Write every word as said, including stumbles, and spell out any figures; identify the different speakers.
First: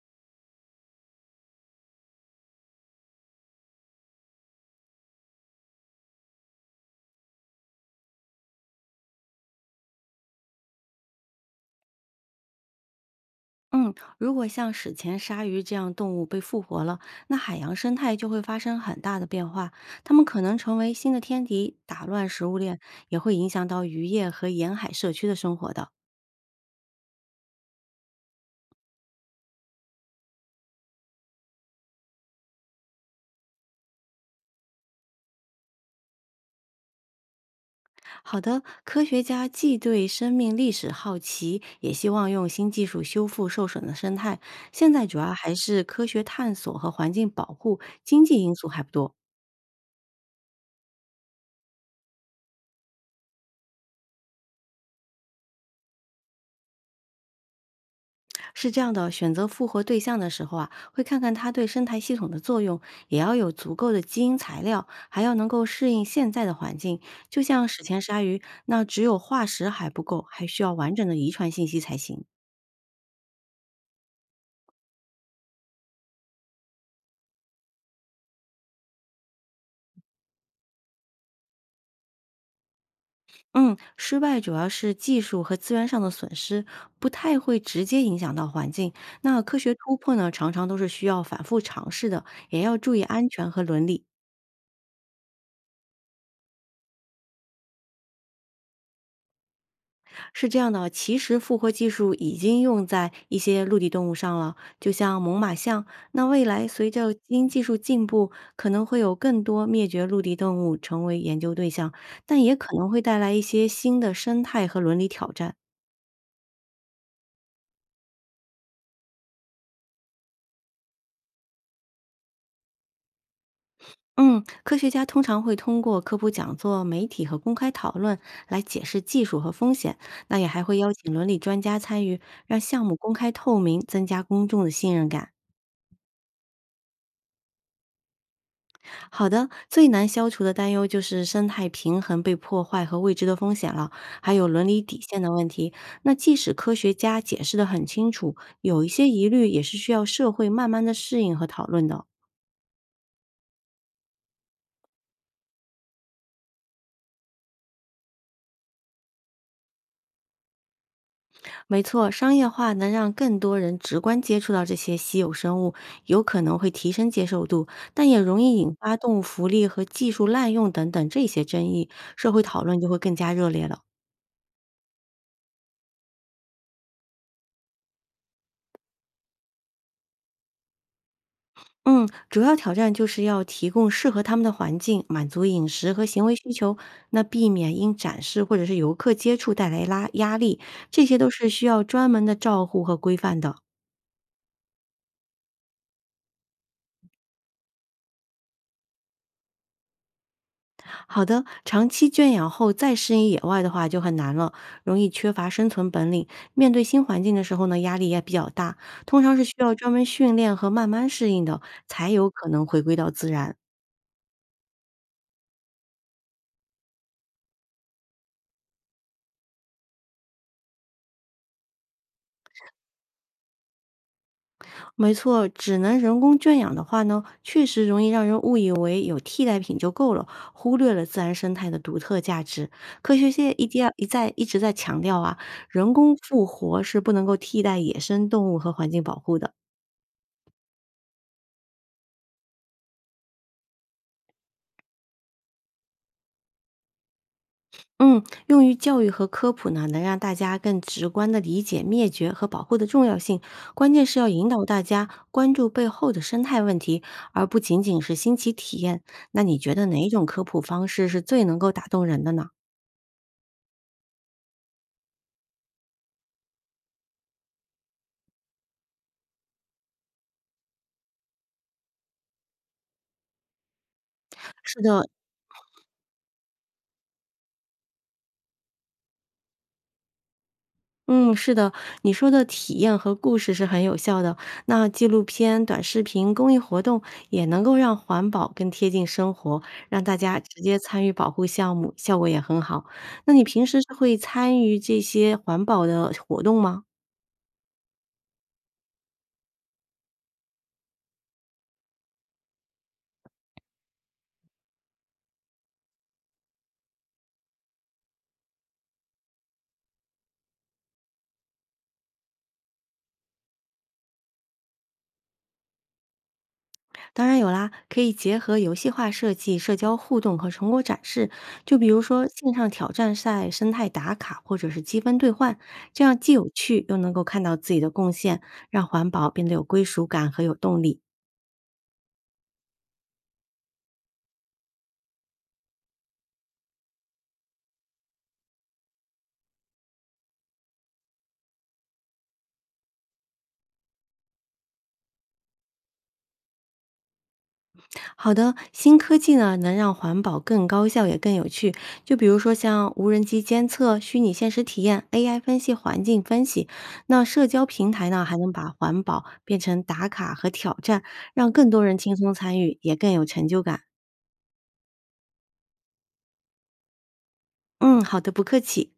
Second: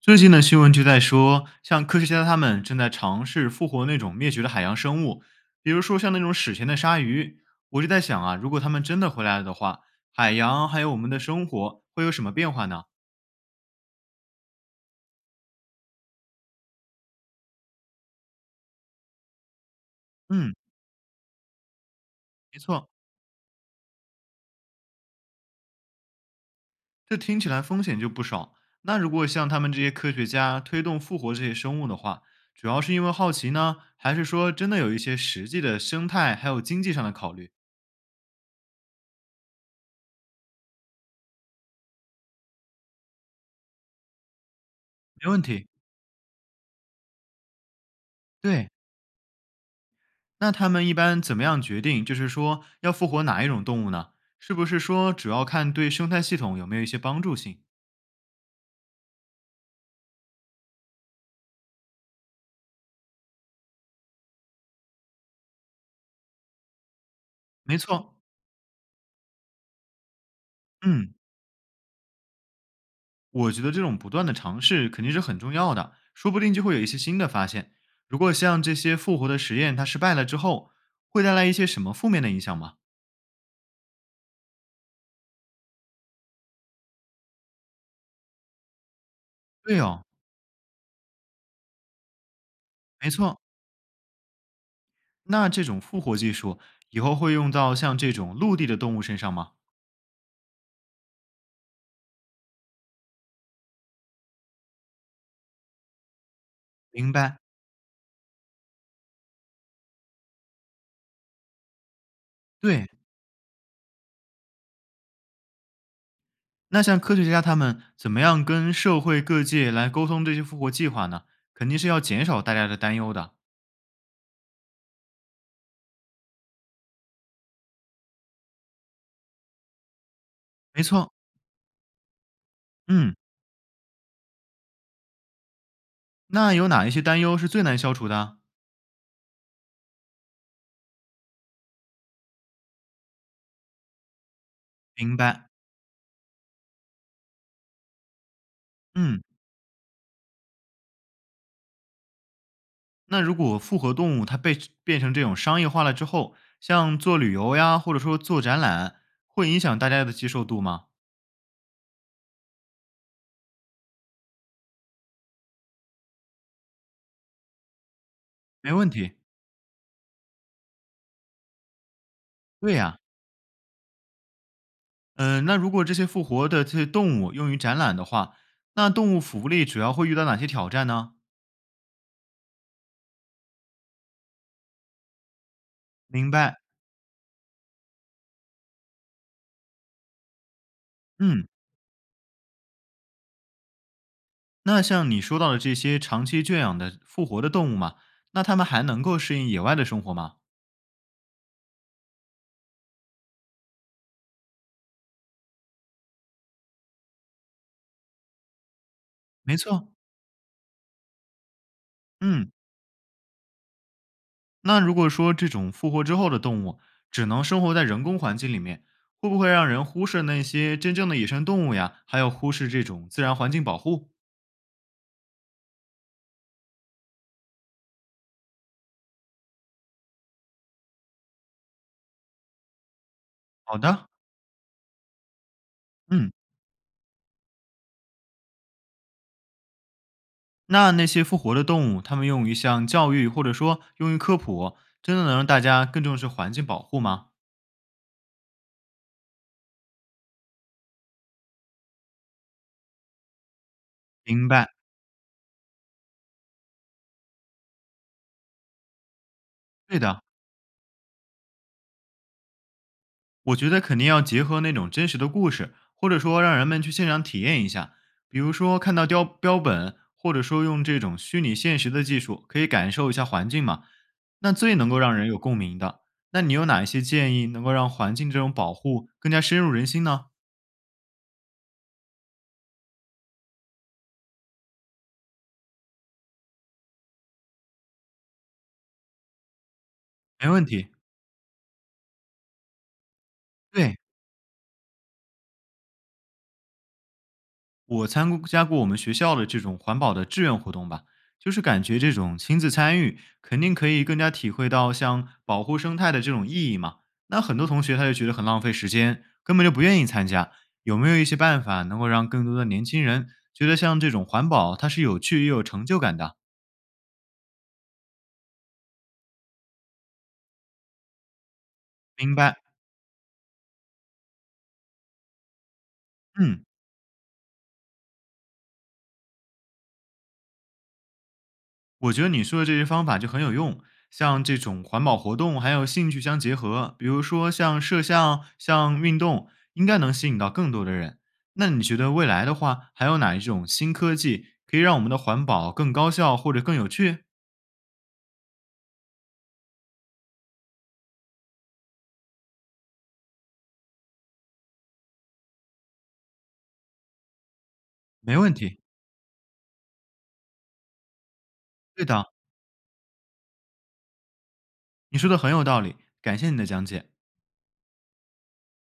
Speaker 1: 最近的新闻就在说，像科学家他们正在尝试复活那种灭绝的海洋生物，比如说像那种史前的鲨鱼。我就在想啊，如果他们真的回来了的话，海洋还有我们的生活会有什么变化呢？
Speaker 2: 嗯，如果像史前鲨鱼这样动物被复活了，那海洋生态就会发生很大的变化。它们可
Speaker 1: 嗯，
Speaker 2: 能成为新的天敌，打乱食物
Speaker 1: 没
Speaker 2: 链，
Speaker 1: 错，
Speaker 2: 也会影响到渔业和沿海社区的生活的。
Speaker 1: 这听起来风险就不少。那如果像他们这些科学家推动复活这些生物的话，主要是因为好奇呢，还是说真的有一些实际的生态还有经济上的考虑？
Speaker 2: 好的，科学家既对生命历史好奇，也希望用新技术修复受损的生态。现在主
Speaker 1: 没
Speaker 2: 要
Speaker 1: 问
Speaker 2: 还
Speaker 1: 题，
Speaker 2: 是科学探索和环境保护，经济因素
Speaker 1: 对。
Speaker 2: 还不多。
Speaker 1: 那他们一般怎么样决定，就是说要复活哪一种动物呢？是不是说主要看对生态系统有没有一些帮助性？
Speaker 2: 是这样的，选择复活对象的时候啊，会看看它对生态系统的作用，也要有足够的基因材料，还要能够适应现在的环境。就像
Speaker 1: 没
Speaker 2: 史前
Speaker 1: 错，
Speaker 2: 鲨鱼，那只有化石还不够，还需要完整
Speaker 1: 嗯，
Speaker 2: 的遗传信息才行。
Speaker 1: 我觉得这种不断的尝试肯定是很重要的，说不定就会有一些新的发现。如果像这些复活的实验它失败了之后，会带来一些什么负面的影响吗？
Speaker 2: 嗯，失败主要是技术和资源上的损失，不太会直接影响到环境。那科学
Speaker 1: 对
Speaker 2: 突
Speaker 1: 哦，
Speaker 2: 破呢，常常都是需要反复尝试的，也要注意
Speaker 1: 没
Speaker 2: 安
Speaker 1: 错。
Speaker 2: 全和伦理。
Speaker 1: 那这种复活技术以后会用到像这种陆地的动物身上吗？
Speaker 2: 是这样的，其实复活技术已经用在一些陆地动物上了，就像猛犸象。那未来随
Speaker 1: 明
Speaker 2: 着基
Speaker 1: 白。
Speaker 2: 因技术进步，可能会有更多灭绝陆地动物成为研究对象，但也可
Speaker 1: 对，
Speaker 2: 能会带来一些新的生态和伦理挑战。
Speaker 1: 那像科学家他们怎么样跟社会各界来沟通这些复活计划呢？肯定是要减少大家的担忧的。
Speaker 2: 嗯，科学家通常会通过科普讲座、媒体和公开讨论来解释技术和风险，那也还会
Speaker 1: 没
Speaker 2: 邀
Speaker 1: 错，
Speaker 2: 请伦理专家参与，让项目公
Speaker 1: 嗯，
Speaker 2: 开透明，增加公众的信任感。
Speaker 1: 那有哪一些担忧是最难消除的？
Speaker 2: 好的，最难消除的担忧就是生态平衡被破坏和未知的风险了，还有伦理底
Speaker 1: 明
Speaker 2: 线的
Speaker 1: 白，
Speaker 2: 问题。那即使科学家解释得很清楚，有一些
Speaker 1: 嗯，
Speaker 2: 疑虑也是需要社会慢慢的适应和讨论的。
Speaker 1: 那如果复合动物它被变成这种商业化了之后，像做旅游呀，或者说做展览，会影响大家的接受度吗？
Speaker 2: 没错，商业化能让更多人直观接触到这些稀有生物，有可能会提升接受度，但也容易
Speaker 1: 没
Speaker 2: 引
Speaker 1: 问
Speaker 2: 发
Speaker 1: 题，
Speaker 2: 动物福利和技术滥用等等这些争议，社会讨
Speaker 1: 对
Speaker 2: 论就会
Speaker 1: 呀、
Speaker 2: 更加热烈了。
Speaker 1: 嗯、那如果这些复活的这些动物用于展览的话，那动物福利主要会遇到哪些挑战呢？
Speaker 2: 嗯，主要挑战就是要提供适合他们的环境，满足饮食和行
Speaker 1: 明
Speaker 2: 为需
Speaker 1: 白，
Speaker 2: 求，那避免因展示或者是游客接触带来拉压力，这些都
Speaker 1: 嗯，
Speaker 2: 是需要专门的照护和规范的。
Speaker 1: 那像你说到的这些长期圈养的复活的动物嘛，那它们还能够适应野外的生活吗？
Speaker 2: 好的，长期圈养后再适应野外的话就很难了，容易缺乏生存本领。面对新环境的时候呢，压力也比较大，通常是需
Speaker 1: 没
Speaker 2: 要专
Speaker 1: 错，
Speaker 2: 门训练和慢慢适应的，才有可
Speaker 1: 嗯，
Speaker 2: 能回归到自然。
Speaker 1: 那如果说这种复活之后的动物只能生活在人工环境里面，会不会让人忽视那些真正的野生动物呀？还有忽视这种自然环境保护？
Speaker 2: 没错，只能人工圈养的话呢，确实容易让人误以为有替代品就够了，忽略了自然生态的独特价值。科学界一
Speaker 1: 好
Speaker 2: 定要一
Speaker 1: 的，
Speaker 2: 再一直在强调啊，人工
Speaker 1: 嗯，
Speaker 2: 复活是不能够替代野生动物和环境保护的。
Speaker 1: 那那些复活的动物，它们用于像教育或者说用于科普，真的能让大家更重视环境保护吗？
Speaker 2: 嗯，用于教育和科普呢，能让大家更直观地理解灭绝和保护的重要性。关键是要引
Speaker 1: 明
Speaker 2: 导
Speaker 1: 白，
Speaker 2: 大家关注背后的生态问题，而不仅仅是新奇体验。那你觉得哪
Speaker 1: 对
Speaker 2: 一
Speaker 1: 的。
Speaker 2: 种科普方式是最能够打动人的呢？
Speaker 1: 我觉得肯定要结合那种真实的故事，或者说让人们去现场体验一下。比如说看到雕标本，或者说用这种虚拟现实的技术，可以感受一下环境嘛。那最
Speaker 2: 是
Speaker 1: 能够
Speaker 2: 的，
Speaker 1: 让人有共鸣的，那你有哪一些建议能够让环境这种保护更加深入人心呢？
Speaker 2: 嗯，是的，你说的体验和故事是很有效的。那纪录片、短视频、公益活动也能够让环保更贴近生活，让大家
Speaker 1: 没
Speaker 2: 直
Speaker 1: 问
Speaker 2: 接
Speaker 1: 题，
Speaker 2: 参与保护项目，效果也很好。那你平时是
Speaker 1: 对。
Speaker 2: 会参与这些环保的活动吗？
Speaker 1: 我参加过我们学校的这种环保的志愿活动吧，就是感觉这种亲自参与，肯定可以更加体会到像保护生态的这种意义嘛。那很多同学他就觉得很浪费时间，根本就不愿意参加。有没有一些办法能够让更多的年轻人觉得像这种环保它是有趣又有成就感的？
Speaker 2: 当然有啦，可以结合游戏化设计、社交互动和成果展示，就比如说
Speaker 1: 明
Speaker 2: 线
Speaker 1: 白，
Speaker 2: 上挑战赛、生态打卡或者是积分兑换，这样既有
Speaker 1: 嗯。
Speaker 2: 趣又能够看到自己的贡献，让环保变得有归属感和有动力。
Speaker 1: 我觉得你说的这些方法就很有用，像这种环保活动还有兴趣相结合，比如说像摄像、像运动，应该能吸引到更多的人。那你觉得未来的话，还有哪一种新科技可以让我们的环保更高效或者更有趣？
Speaker 2: 好的，新科技呢能让环保更高效也更有趣，就比如说像无人机监测、虚拟现实体验、A I 分析、环境分析。那社交平台呢还
Speaker 1: 没
Speaker 2: 能
Speaker 1: 问
Speaker 2: 把
Speaker 1: 题，
Speaker 2: 环保变成打卡和挑战，让更多人
Speaker 1: 对
Speaker 2: 轻
Speaker 1: 的，
Speaker 2: 松参与，也更有成就感。
Speaker 1: 你说的很有道理，感谢你的讲解。
Speaker 2: 嗯，好的，不客气。